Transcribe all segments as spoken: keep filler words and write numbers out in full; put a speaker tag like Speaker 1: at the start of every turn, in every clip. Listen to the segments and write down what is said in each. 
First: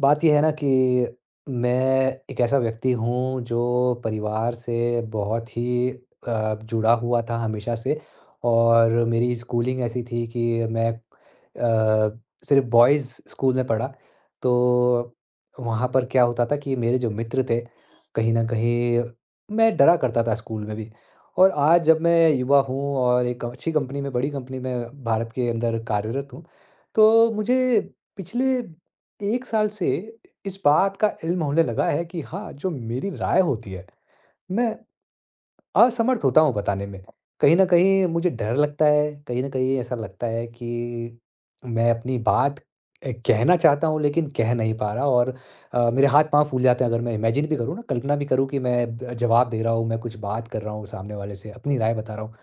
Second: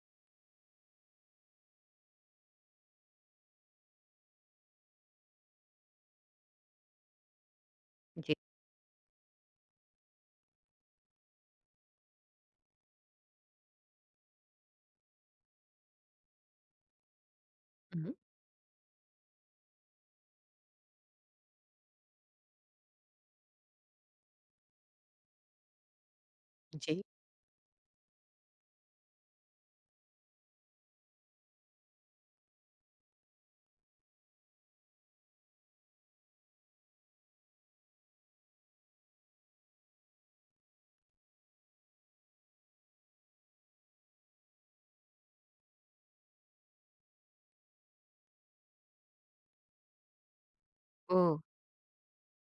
Speaker 1: बात ये है ना कि मैं एक ऐसा व्यक्ति हूँ जो परिवार से बहुत ही अ, जुड़ा हुआ था हमेशा से।
Speaker 2: जी।
Speaker 1: और मेरी स्कूलिंग ऐसी थी कि मैं अ, सिर्फ बॉयज़ स्कूल में पढ़ा। तो वहाँ पर क्या होता था कि मेरे जो मित्र थे,
Speaker 2: हुँ।
Speaker 1: कहीं न कहीं मैं डरा करता था स्कूल में भी। और आज जब मैं युवा हूँ और एक अच्छी कंपनी में, बड़ी कंपनी में भारत के अंदर कार्यरत हूँ,
Speaker 2: जी।
Speaker 1: तो मुझे पिछले एक साल से इस बात का इल्म होने लगा है कि हाँ, जो मेरी राय होती है, मैं असमर्थ होता हूँ बताने में। कहीं न कहीं मुझे डर लगता है, कहीं न कहीं ऐसा लगता है कि मैं अपनी बात अ, कहना चाहता हूँ लेकिन कह नहीं पा रहा। और अ, मेरे हाथ-पाँव फूल जाते हैं अगर मैं इमेजिन भी करूँ ना, कल्पना भी करूँ कि मैं ब जवाब दे रहा हूँ, मैं कुछ बात कर रहा हूँ सामने वाले
Speaker 2: ओह!
Speaker 1: से, अपनी राय बता रहा हूँ।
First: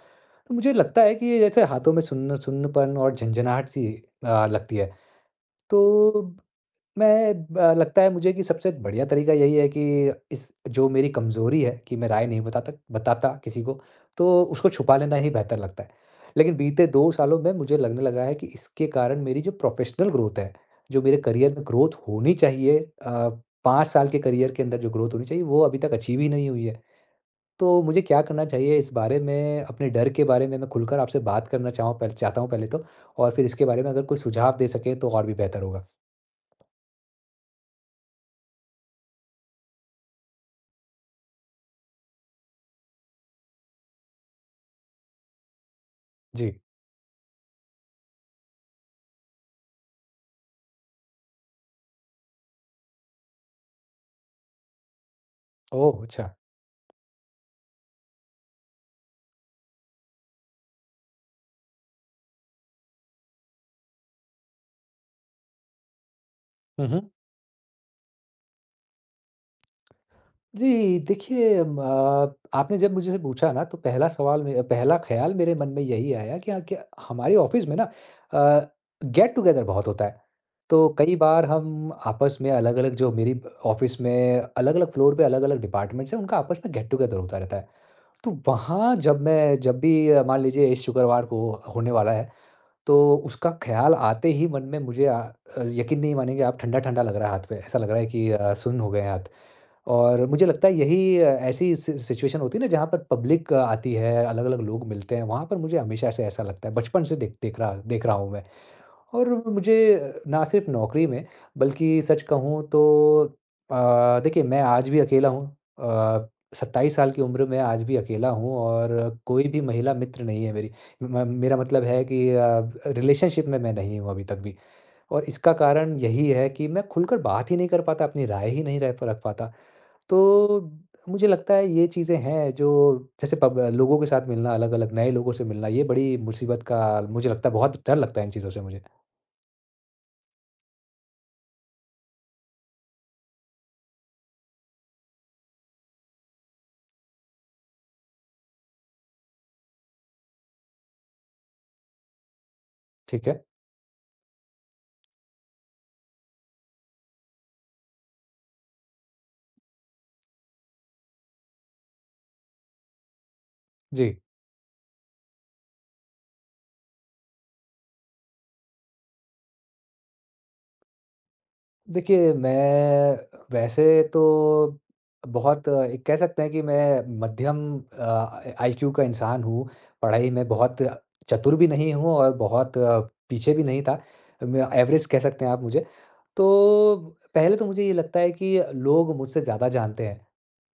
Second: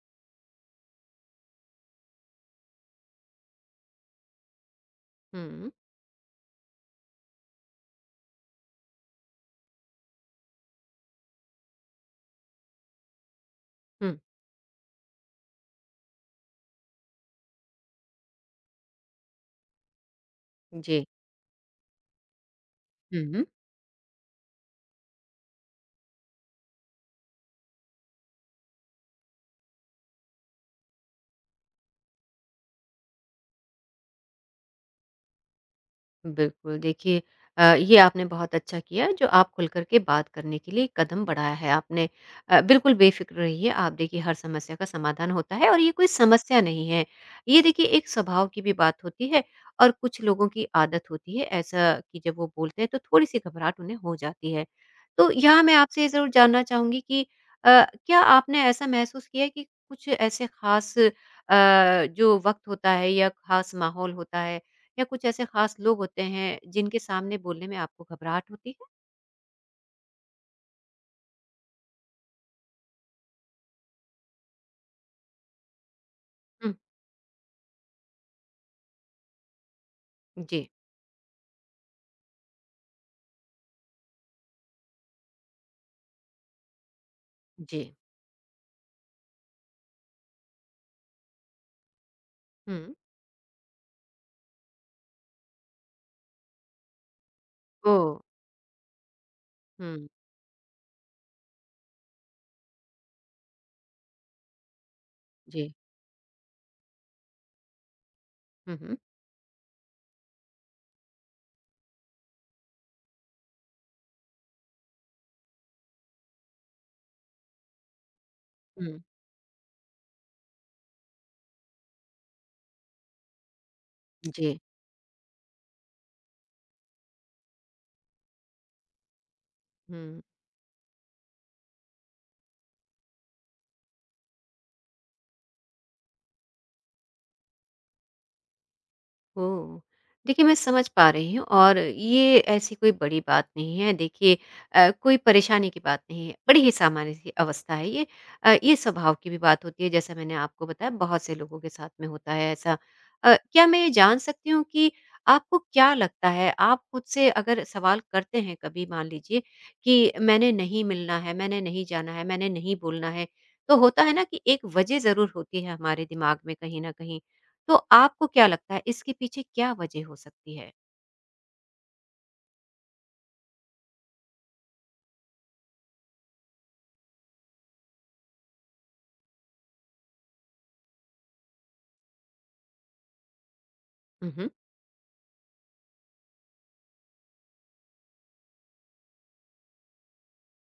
Speaker 1: तो मुझे लगता है कि ये जैसे हाथों में सुन्न सुन्नपन और झंझनाहट सी अ, लगती है।
Speaker 2: हुँ,
Speaker 1: तो मैं ब लगता है मुझे कि सबसे बढ़िया तरीका यही है कि इस जो मेरी कमज़ोरी है कि मैं राय नहीं बताता बताता किसी को,
Speaker 2: हुँ।
Speaker 1: तो उसको छुपा लेना ही बेहतर लगता है। लेकिन बीते दो सालों में मुझे लगने लगा है कि इसके कारण मेरी जो प्रोफ़ेशनल ग्रोथ है, जो
Speaker 2: जी।
Speaker 1: मेरे करियर में ग्रोथ होनी चाहिए,
Speaker 2: हुँ,
Speaker 1: अ,
Speaker 2: हुँ।
Speaker 1: पाँच साल के करियर के अंदर जो ग्रोथ होनी चाहिए, वो अभी तक अचीव ही नहीं हुई है। तो मुझे क्या करना चाहिए इस बारे में, अपने डर के बारे में मैं खुलकर आपसे बात करना चाहूँ पहले चाहता हूँ पहले तो, और फिर इसके बारे में अगर कोई सुझाव दे सकें तो और भी बेहतर होगा।
Speaker 2: बिल्कुल, देखिए अ, ये आपने बहुत अच्छा किया जो आप खुल कर के बात करने के लिए कदम बढ़ाया है आपने। अ, बिल्कुल बेफ़िक्र रहिए आप देखिए हर समस्या का समाधान होता है और ये कोई
Speaker 1: जी।
Speaker 2: समस्या नहीं है। ये देखिए एक स्वभाव की भी बात होती है और कुछ लोगों की आदत होती है ऐसा कि जब वो बोलते हैं तो थोड़ी-सी घबराहट उन्हें हो जाती है। तो यहाँ मैं आपसे
Speaker 1: ओह!
Speaker 2: ये ज़रूर
Speaker 1: अच्छा।
Speaker 2: जानना चाहूँगी कि अ, क्या आपने ऐसा महसूस किया है कि कुछ ऐसे ख़ास अ, जो वक़्त होता है या ख़ास माहौल होता है या कुछ ऐसे खास लोग होते हैं
Speaker 1: हुँ,
Speaker 2: जिनके
Speaker 1: हुँ।
Speaker 2: सामने बोलने में आपको घबराहट होती है?
Speaker 1: जी, देखिए, म अ, आपने जब मुझे से पूछा ना तो पहला सवाल में पहला ख़्याल मेरे मन में यही आया कि हाँ,
Speaker 2: हुँ,
Speaker 1: क्या हमारे ऑफ़िस में ना, अ, गेट टुगेदर बहुत होता है।
Speaker 2: जी,
Speaker 1: तो कई बार हम आपस में अलग-अलग, जो मेरी ऑफ़िस में अलग-अलग फ्लोर पे अलग-अलग डिपार्टमेंट्स हैं, उनका आपस में गेट टुगेदर होता रहता है।
Speaker 2: जी।
Speaker 1: तो वहाँ जब मैं जब भी अ, मान लीजिए इस शुक्रवार को होने वाला है,
Speaker 2: हुँ।
Speaker 1: तो उसका ख़्याल आते ही मन में मुझे अ अ, यकीन नहीं मानेंगे आप, ठंडा-ठंडा लग रहा है हाथ पे, ऐसा लग रहा है
Speaker 2: ओह!
Speaker 1: कि अ, सुन्न हो गए हैं हाथ।
Speaker 2: हुँ,
Speaker 1: और मुझे लगता है यही, अ, ऐसी सि सिचुएशन होती है ना जहाँ पर पब्लिक आती है, अलग-अलग लोग मिलते हैं, वहाँ पर
Speaker 2: जी।
Speaker 1: मुझे हमेशा से ऐसा लगता है, बचपन से देख देख रहा देख रहा हूँ मैं।
Speaker 2: हुँ, हुँ।
Speaker 1: और मुझे अ, ना सिर्फ़ नौकरी में बल्कि सच कहूँ तो, अ, देखिए मैं आज भी अकेला हूँ, अ, सत्ताईस साल की उम्र में आज भी अकेला हूँ और कोई भी महिला मित्र नहीं है मेरी। म मेरा मतलब है कि अ, रिलेशनशिप में मैं नहीं हूँ अभी तक भी।
Speaker 2: जी।
Speaker 1: और इसका कारण यही है कि मैं खुलकर बात ही नहीं कर पाता, अपनी राय ही नहीं रख रख पाता।
Speaker 2: हुँ।
Speaker 1: तो मुझे लगता है ये चीज़ें हैं जो जैसे पब लोगों के साथ मिलना, अलग-अलग नए लोगों से मिलना, ये बड़ी मुसीबत का मुझे लगता है बहुत डर लगता है इन चीज़ों से मुझे।
Speaker 2: ओह! देखिए, मैं समझ पा रही हूँ और ये ऐसी कोई बड़ी बात नहीं है। देखिए अ, कोई परेशानी की बात नहीं है, बड़ी ही सामान्य सी अवस्था है ये। अ, ये स्वभाव की भी बात होती है जैसा मैंने आपको बताया बहुत से लोगों के साथ में होता है ऐसा।
Speaker 1: ठीक
Speaker 2: अ,
Speaker 1: है?
Speaker 2: क्या मैं ये जान सकती हूँ कि आपको क्या लगता है, आप खुद से अगर सवाल करते हैं कभी मान लीजिए कि मैंने नहीं मिलना है, मैंने नहीं जाना है, मैंने नहीं बोलना है, तो होता है
Speaker 1: जी।
Speaker 2: ना कि एक वजह ज़रूर होती है हमारे दिमाग में कहीं न कहीं। तो आपको क्या लगता है इसके पीछे क्या वजह हो सकती है?
Speaker 1: देखिए, मैं वैसे तो बहुत, अ, एक कह सकते हैं कि मैं मध्यम अ, आ आईक्यू का इंसान हूँ। पढ़ाई में बहुत चतुर भी नहीं हूँ और बहुत अ, पीछे भी नहीं था।
Speaker 2: उहुँ,
Speaker 1: मैं एवरेज कह सकते हैं आप मुझे। तो पहले तो मुझे ये लगता है कि लोग मुझसे ज़्यादा जानते हैं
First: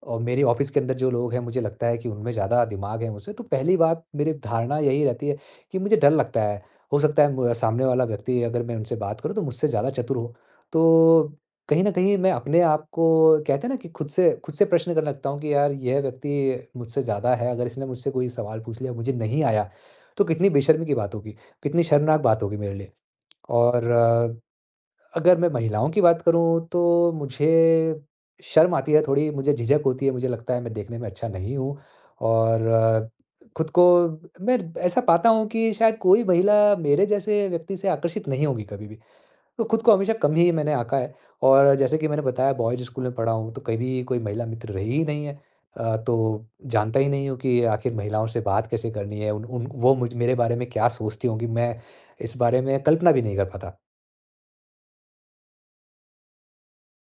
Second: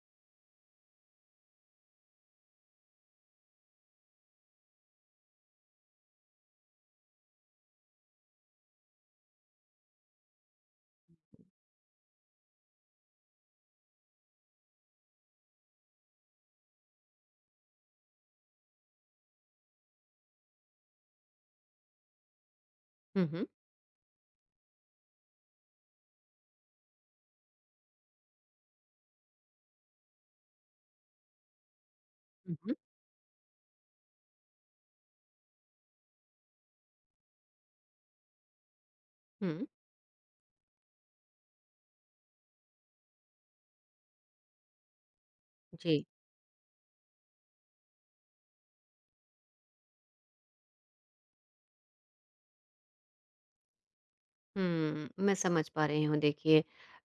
Speaker 1: और मेरे ऑफ़िस के अंदर जो लोग हैं, मुझे लगता है कि उनमें ज़्यादा दिमाग है मुझसे। तो पहली बात, मेरी धारणा यही रहती है कि मुझे डर लगता है। हो सकता है म सामने वाला व्यक्ति, अगर मैं उनसे बात करूँ तो मुझसे ज़्यादा चतुर हो। तो कहीं न कहीं मैं अपने आप को, कहते हैं ना, कि खुद से खुद से प्रश्न करने लगता हूँ कि यार, यह व्यक्ति मुझसे ज़्यादा है, अगर इसने मुझसे कोई सवाल पूछ लिया मुझे नहीं आया, तो कितनी बेशर्मी की बात होगी, कितनी शर्मनाक बात होगी मेरे लिए।
Speaker 2: उहुँ,
Speaker 1: और अ, अगर मैं महिलाओं की बात करूँ तो मुझे शर्म आती है थोड़ी, मुझे झिझक होती है, मुझे लगता है मैं देखने में अच्छा नहीं हूँ और
Speaker 2: उहुँ।
Speaker 1: अ, खुद को मैं ऐसा पाता हूँ कि शायद कोई महिला मेरे जैसे व्यक्ति से आकर्षित नहीं होगी कभी भी। तो
Speaker 2: हुँ।
Speaker 1: खुद को हमेशा कम ही मैंने आँका है। और जैसे कि मैंने बताया बॉयज़ स्कूल में पढ़ा हूँ, तो कभी कोई महिला मित्र रही ही नहीं है। अ,
Speaker 2: जी।
Speaker 1: तो जानता ही नहीं हूँ कि आखिर महिलाओं से बात कैसे करनी है, उन उन वो मुझ मेरे बारे में क्या सोचती होंगी, मैं इस बारे में कल्पना भी नहीं कर पाता।
Speaker 2: हुँ, मैं समझ पा रही हूँ देखिए।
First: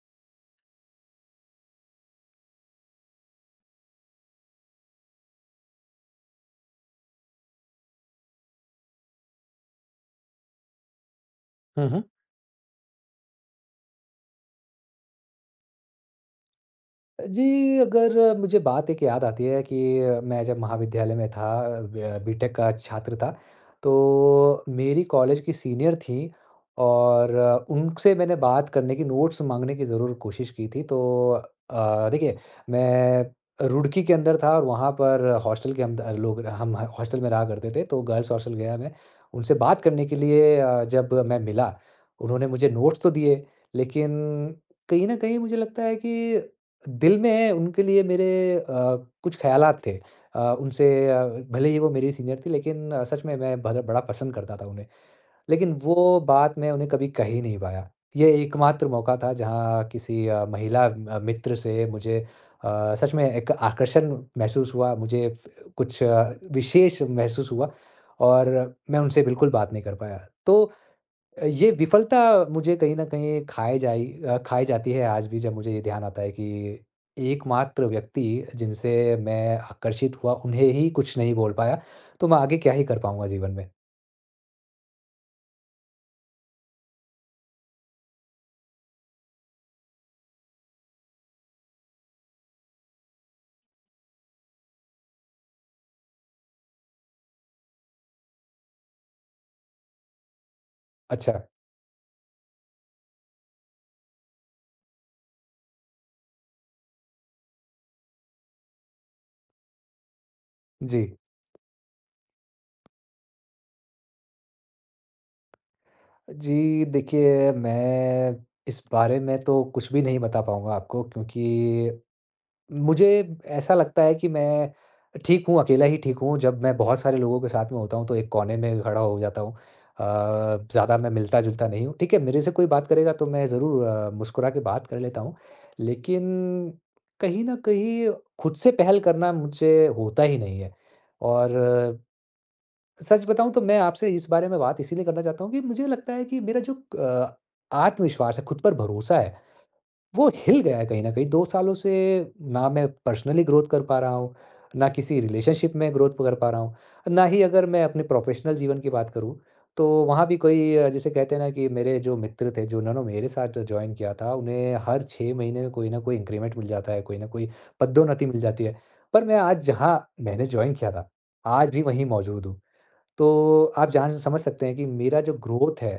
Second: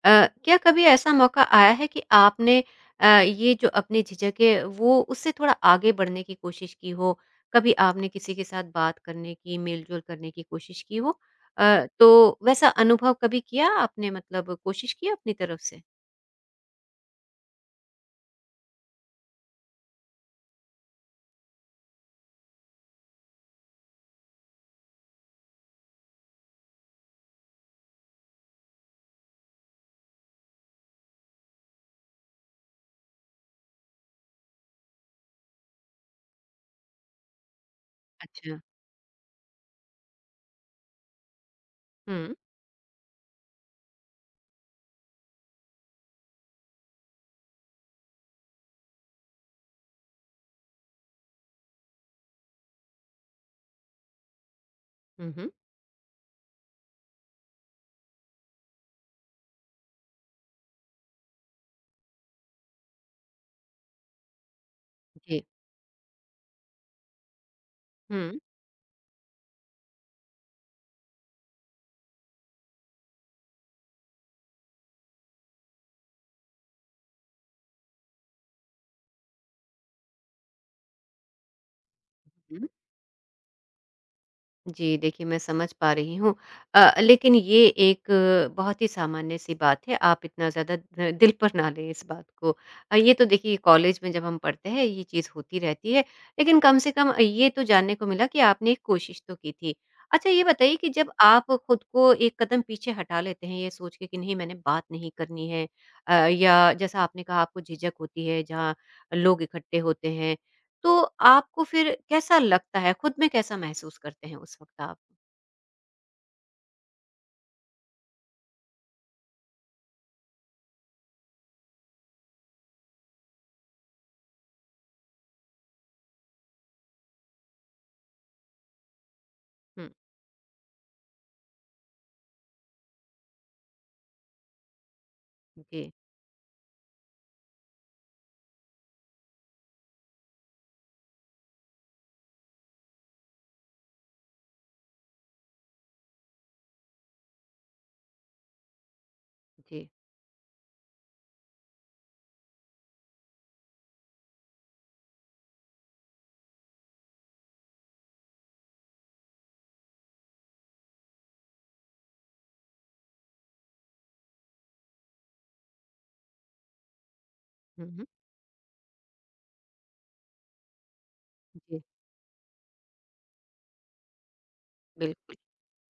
Speaker 2: अ, क्या कभी ऐसा मौका आया है कि आपने अ, ये जो अपनी झिझक है वो उससे थोड़ा आगे बढ़ने की कोशिश की हो? कभी आपने किसी के साथ बात करने की, मेल-जोल करने की कोशिश की हो? अ,
Speaker 1: हुँ, हुँ।
Speaker 2: तो वैसा अनुभव कभी किया आपने मतलब कोशिश की अपनी तरफ से?
Speaker 1: जी, अगर मुझे बात एक याद आती है कि मैं जब महाविद्यालय में था, ब बीटेक का छात्र था, तो मेरी कॉलेज की सीनियर थीं और उनसे मैंने बात करने की, नोट्स माँगने की ज़रूर कोशिश की थी। तो अ, देखिए, मैं रुड़की के अंदर था और वहाँ पर हॉस्टल के हम द लोग हम हॉस्टल में रहा करते थे, तो गर्ल्स हॉस्टल
Speaker 2: अच्छा।
Speaker 1: गया मैं। उनसे बात करने के लिए अ, जब मैं मिला,
Speaker 2: हुँ,
Speaker 1: उन्होंने मुझे नोट्स तो दिए, लेकिन कहीं न कहीं मुझे लगता है कि दिल में उनके लिए मेरे अ, कुछ ख़्यालात थे। अ, उनसे अ, भले ही वो मेरी सीनियर थी, लेकिन अ, सच में मैं बड़ा बड़ा पसंद करता था उन्हें।
Speaker 2: उहुँ,
Speaker 1: लेकिन वो बात मैं उन्हें कभी कह ही नहीं पाया। ये एकमात्र मौका था जहाँ किसी अ, महिला अ, मित्र से मुझे अ, सच में एक आकर्षण महसूस हुआ, मुझे
Speaker 2: जी।
Speaker 1: फ कुछ अ, विशेष महसूस हुआ।
Speaker 2: हुँ।
Speaker 1: और मैं उनसे बिल्कुल बात नहीं कर पाया। तो ये विफलता मुझे कहीं न कहीं खाए जाई अ, खाई जाती है आज भी, जब मुझे ये ध्यान आता है कि एकमात्र व्यक्ति जिनसे मैं आकर्षित हुआ, उन्हें ही कुछ नहीं बोल पाया, तो मैं आगे क्या ही कर पाऊँगा जीवन में।
Speaker 2: जी, देखिए मैं समझ पा रही हूँ। अ, लेकिन ये एक अ, बहुत ही सामान्य-सी बात है, आप इतना ज़्यादा अ, दिल पर ना लें इस बात को। अ, ये तो देखिए कॉलेज में जब हम पढ़ते हैं ये चीज़ होती रहती है, लेकिन कम से कम ये तो जानने को मिला कि आपने एक कोशिश तो की थी। अच्छा ये बताइए कि जब
Speaker 1: अच्छा,
Speaker 2: आप खुद को एक कदम पीछे हटा लेते हैं ये सोच के कि नहीं मैंने बात नहीं करनी है अ, या जैसा आपने कहा आपको झिझक होती है जहाँ लोग इकट्ठे होते हैं तो
Speaker 1: जी।
Speaker 2: आपको फिर कैसा लगता है? खुद में कैसा महसूस करते हैं उस वक़्त आप?
Speaker 1: जी, देखिए मैं इस बारे में तो कुछ भी नहीं बता पाऊँगा आपको क्योंकि मुझे ऐसा लगता है कि मैं ठीक हूँ, अकेला ही ठीक हूँ। जब मैं बहुत सारे लोगों के साथ में होता हूँ तो एक कोने में खड़ा हो जाता हूँ।
Speaker 2: हुँ।
Speaker 1: अ, ज़्यादा मैं मिलता-जुलता नहीं हूँ। ठीक है, मेरे से कोई बात करेगा तो मैं ज़रूर अ, मुस्कुरा के बात कर लेता हूँ।
Speaker 2: जी,
Speaker 1: लेकिन कहीं न कहीं खुद से पहल करना मुझसे होता ही नहीं है। और अ, सच बताऊँ तो मैं आपसे इस बारे में बात इसीलिए करना चाहता हूँ कि मुझे लगता है कि मेरा जो अ, आत्मविश्वास है, खुद पर भरोसा है,
Speaker 2: जी।
Speaker 1: वो हिल गया है कहीं न कहीं। दो सालों से ना मैं पर्सनली ग्रोथ कर पा रहा हूँ, ना किसी रिलेशनशिप में ग्रोथ कर पा रहा हूँ, ना ही अगर मैं अपने प्रोफ़ेशनल जीवन की बात करूँ, तो वहाँ भी कोई अ, जिसे कहते हैं ना कि मेरे जो मित्र थे, जो उन्होंने मेरे साथ जॉइन किया था, उन्हें हर छह महीने में कोई न कोई इंक्रीमेंट मिल जाता है, कोई न कोई
Speaker 2: हुँ, हुँ।
Speaker 1: पदोन्नति मिल जाती है। पर मैं आज जहाँ मैंने जॉइन किया था, आज
Speaker 2: जी,
Speaker 1: भी वहीं मौजूद हूँ। तो आप जान समझ सकते हैं कि मेरा जो
Speaker 2: बिल्कुल।
Speaker 1: ग्रोथ है,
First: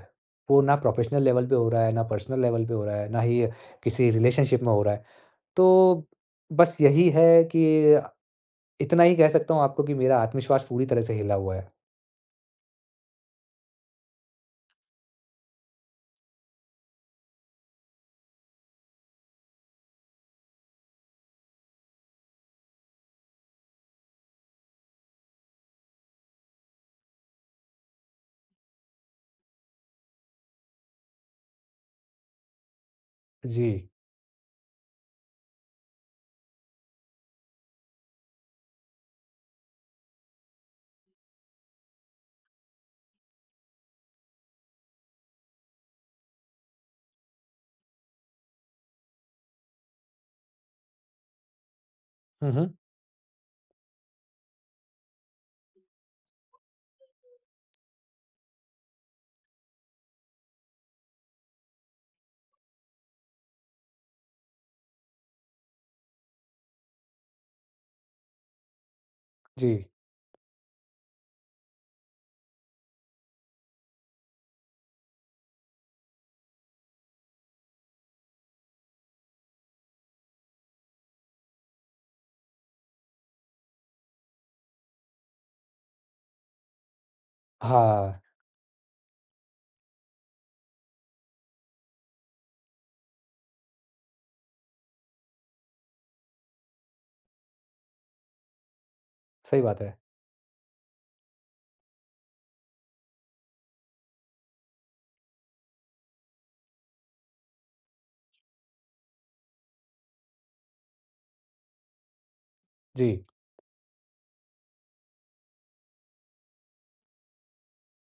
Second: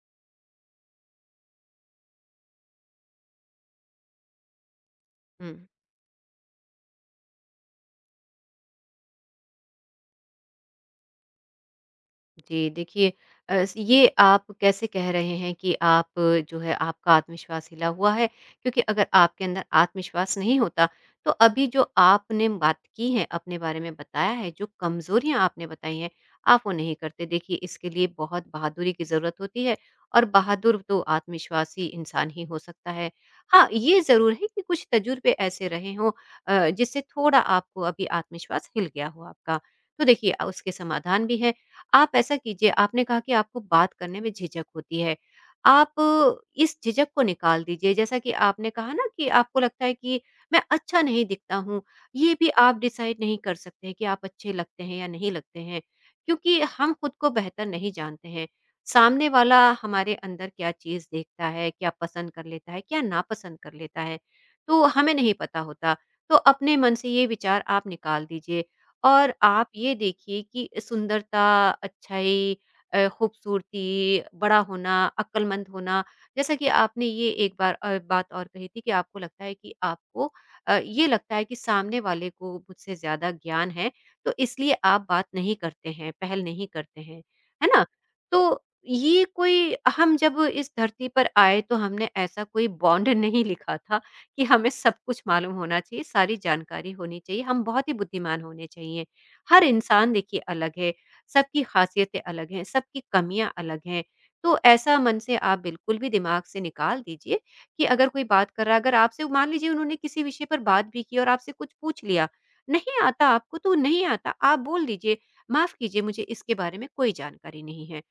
Speaker 1: वो ना प्रोफ़ेशनल लेवल पे हो रहा है, ना पर्सनल लेवल पे हो रहा है, ना ही किसी रिलेशनशिप में हो रहा है।
Speaker 2: हुँ।
Speaker 1: तो बस यही है कि इतना ही कह सकता हूँ आपको कि मेरा आत्मविश्वास पूरी तरह से हिला हुआ है।
Speaker 2: जी, देखिए अ, स ये आप कैसे कह रहे हैं कि आप अ, जो है आपका आत्मविश्वास हिला हुआ है, क्योंकि अगर आपके अंदर आत्मविश्वास नहीं होता, तो अभी जो आपने बात की है, अपने बारे में बताया है, जो कमज़ोरियाँ आपने बताई हैं, आप वो नहीं करते। देखिए, इसके लिए बहुत बहादुरी की ज़रूरत होती है और बहादुर तो आत्मविश्वासी इंसान ही हो सकता है। हाँ,
Speaker 1: जी।
Speaker 2: ये ज़रूर है कि कुछ तजुर्बे ऐसे रहे हों अ, जिससे थोड़ा आपको अभी आत्मविश्वास हिल गया हो आपका। तो देखिए अ, उसके समाधान भी हैं आप ऐसा कीजिए, आपने कहा कि आपको बात करने में झिझक होती है, आप इस झिझक को निकाल दीजिए। जैसा कि आपने कहा ना कि आपको लगता है कि मैं अच्छा नहीं दिखता हूँ, ये भी
Speaker 1: हुँ, हुँ।
Speaker 2: आप डिसाइड नहीं कर सकते हैं कि आप अच्छे लगते हैं या नहीं लगते हैं, क्योंकि हम खुद को बेहतर नहीं जानते हैं। सामने वाला हमारे अंदर क्या चीज़ देखता है, क्या पसंद कर लेता है, क्या नापसंद कर लेता है, तो हमें नहीं पता होता। तो अपने मन से ये विचार आप निकाल दीजिए और आप
Speaker 1: जी।
Speaker 2: ये देखिए कि सुंदरता, अच्छाई अ, खूबसूरती, बड़ा होना, अक्लमंद होना, जैसा कि आपने ये एक बार अ, बात और कही थी कि आपको लगता है कि आपको अ, ये लगता है कि सामने वाले को मुझसे ज़्यादा ज्ञान है, तो इसलिए आप बात नहीं करते हैं, पहल नहीं करते हैं, है ना?
Speaker 1: हाँ,
Speaker 2: तो ये कोई हम जब इस धरती पर आए, तो हमने ऐसा कोई बॉन्ड नहीं लिखा था कि हमें सब कुछ मालूम होना चाहिए, सारी जानकारी होनी चाहिए, हम बहुत ही बुद्धिमान होने चाहिए।
Speaker 1: सही
Speaker 2: हर
Speaker 1: बात है।
Speaker 2: इंसान देखिए अलग है, सबकी ख़ासियतें अलग हैं, सबकी कमियाँ अलग हैं। तो ऐसा मन से आप बिल्कुल भी दिमाग से निकाल दीजिए कि अगर कोई बात कर रहा है, अगर आपसे मान लीजिए उन्होंने किसी विषय पर बात भी की और आपसे कुछ पूछ लिया, नहीं
Speaker 1: जी।
Speaker 2: आता आपको तो नहीं आता, आप बोल दीजिए, "माफ़ कीजिए, मुझे इसके बारे में कोई जानकारी नहीं है।"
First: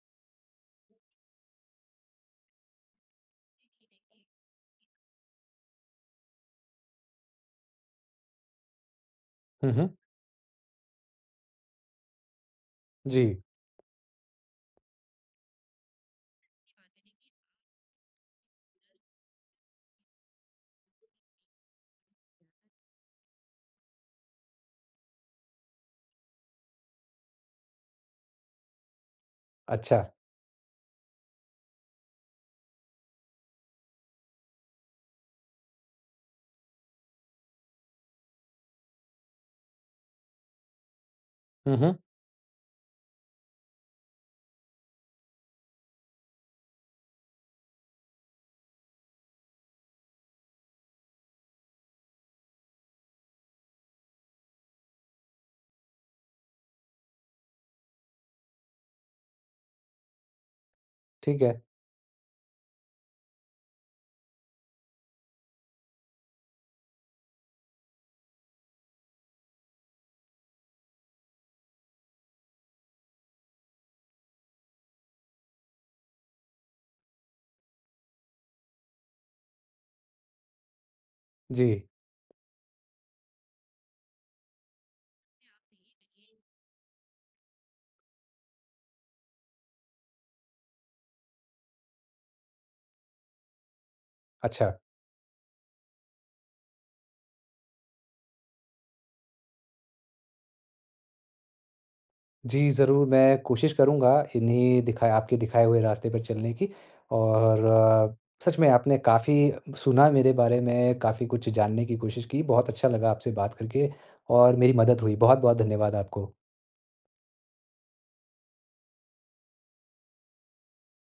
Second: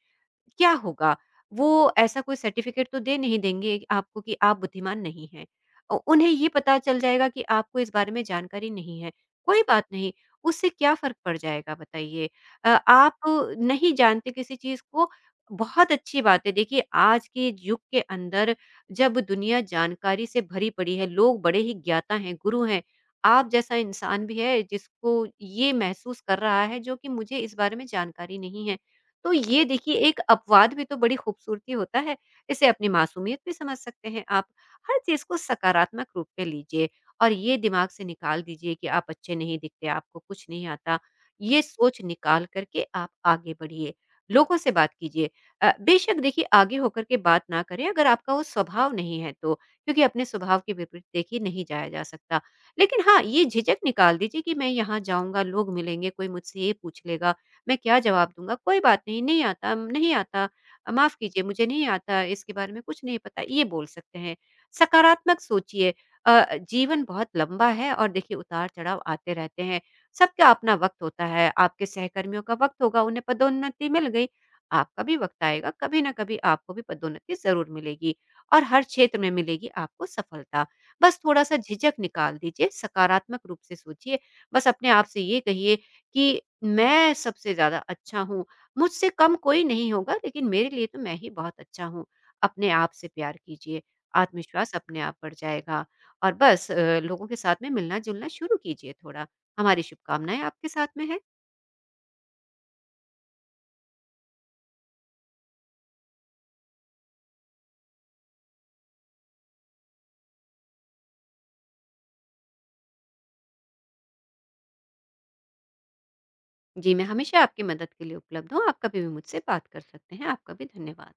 Speaker 2: क्या होगा? वो ऐसा कोई सर्टिफ़िकेट तो दे नहीं देंगे आपको कि आप बुद्धिमान नहीं हैं। अ, उन्हें ये पता चल जाएगा कि आपको इस बारे में जानकारी नहीं है। कोई
Speaker 1: हुँ,
Speaker 2: बात
Speaker 1: हुँ।
Speaker 2: नहीं, उससे क्या फ़र्क पड़ जाएगा बताइए? अ, आप
Speaker 1: जी।
Speaker 2: नहीं जानते किसी चीज़ को बहुत अच्छी बात है। देखिए आज के युग के अंदर जब दुनिया जानकारी से भरी पड़ी है, लोग बड़े ही ज्ञाता हैं, गुरु हैं। आप जैसा इंसान भी है जिसको ये महसूस कर रहा है जो कि मुझे इस बारे में जानकारी नहीं है। तो ये देखिए
Speaker 1: अच्छा।
Speaker 2: एक अपवाद भी तो बड़ी खूबसूरती होता है, इसे अपनी मासूमियत भी समझ सकते हैं आप। हर चीज़ को सकारात्मक रूप में लीजिए और ये दिमाग से निकाल दीजिए कि आप अच्छे नहीं दिखते, आपको कुछ नहीं आता। ये
Speaker 1: हुँ, हुँ।
Speaker 2: सोच निकाल कर के आप आगे बढ़िए, लोगों से बात कीजिए। अ, बेशक देखिए आगे होकर के बात ना करें अगर आपका वो स्वभाव नहीं है तो, क्योंकि अपने स्वभाव के विपरीत देखिए नहीं जाया जा सकता। लेकिन हाँ, ये झिझक निकाल दीजिए कि मैं यहाँ जाऊँगा, लोग मिलेंगे, कोई मुझसे ये पूछ लेगा मैं क्या जवाब दूँगा? कोई बात नहीं, नहीं आता, नहीं आता, माफ़ कीजिए
Speaker 1: ठीक है।
Speaker 2: मुझे नहीं आता, इसके बारे में कुछ नहीं पता, ये बोल सकते हैं। सकारात्मक सोचिए अ, जीवन बहुत लंबा है और देखिए उतार-चढ़ाव आते रहते हैं। सबका अपना वक़्त होता है, आपके सहकर्मियों का वक़्त होगा, उन्हें पदोन्नति मिल गई, आपका भी वक़्त आएगा, कभी न कभी आपको भी पदोन्नति ज़रूर मिलेगी और हर क्षेत्र में मिलेगी आपको सफलता। बस थोड़ा-सा
Speaker 1: जी।
Speaker 2: झिझक निकाल दीजिए, सकारात्मक रूप से सोचिए, बस अपने आप से ये कहिए कि मैं सबसे ज़्यादा अच्छा हूँ, मुझसे कम कोई नहीं होगा लेकिन मेरे लिए तो मैं ही बहुत अच्छा हूँ। अपने आप से प्यार कीजिए,
Speaker 1: अच्छा।
Speaker 2: आत्मविश्वास अपने आप बढ़ जाएगा और बस अ, लोगों के साथ में मिलना-जुलना शुरू कीजिए थोड़ा। हमारी शुभकामनाएँ आपके साथ में हैं।
Speaker 1: जी, ज़रूर मैं कोशिश करूँगा इन्हीं दिखाए आपके दिखाए हुए रास्ते पर चलने की। और अ, सच में आपने काफ़ी सुना मेरे बारे में, काफ़ी कुछ जानने की कोशिश की। बहुत अच्छा लगा आपसे बात करके और मेरी मदद हुई। बहुत-बहुत धन्यवाद आपको।
Speaker 2: जी, मैं हमेशा आपकी मदद के लिए उपलब्ध हूँ, आप कभी भी मुझसे बात कर सकते हैं। आपका भी धन्यवाद।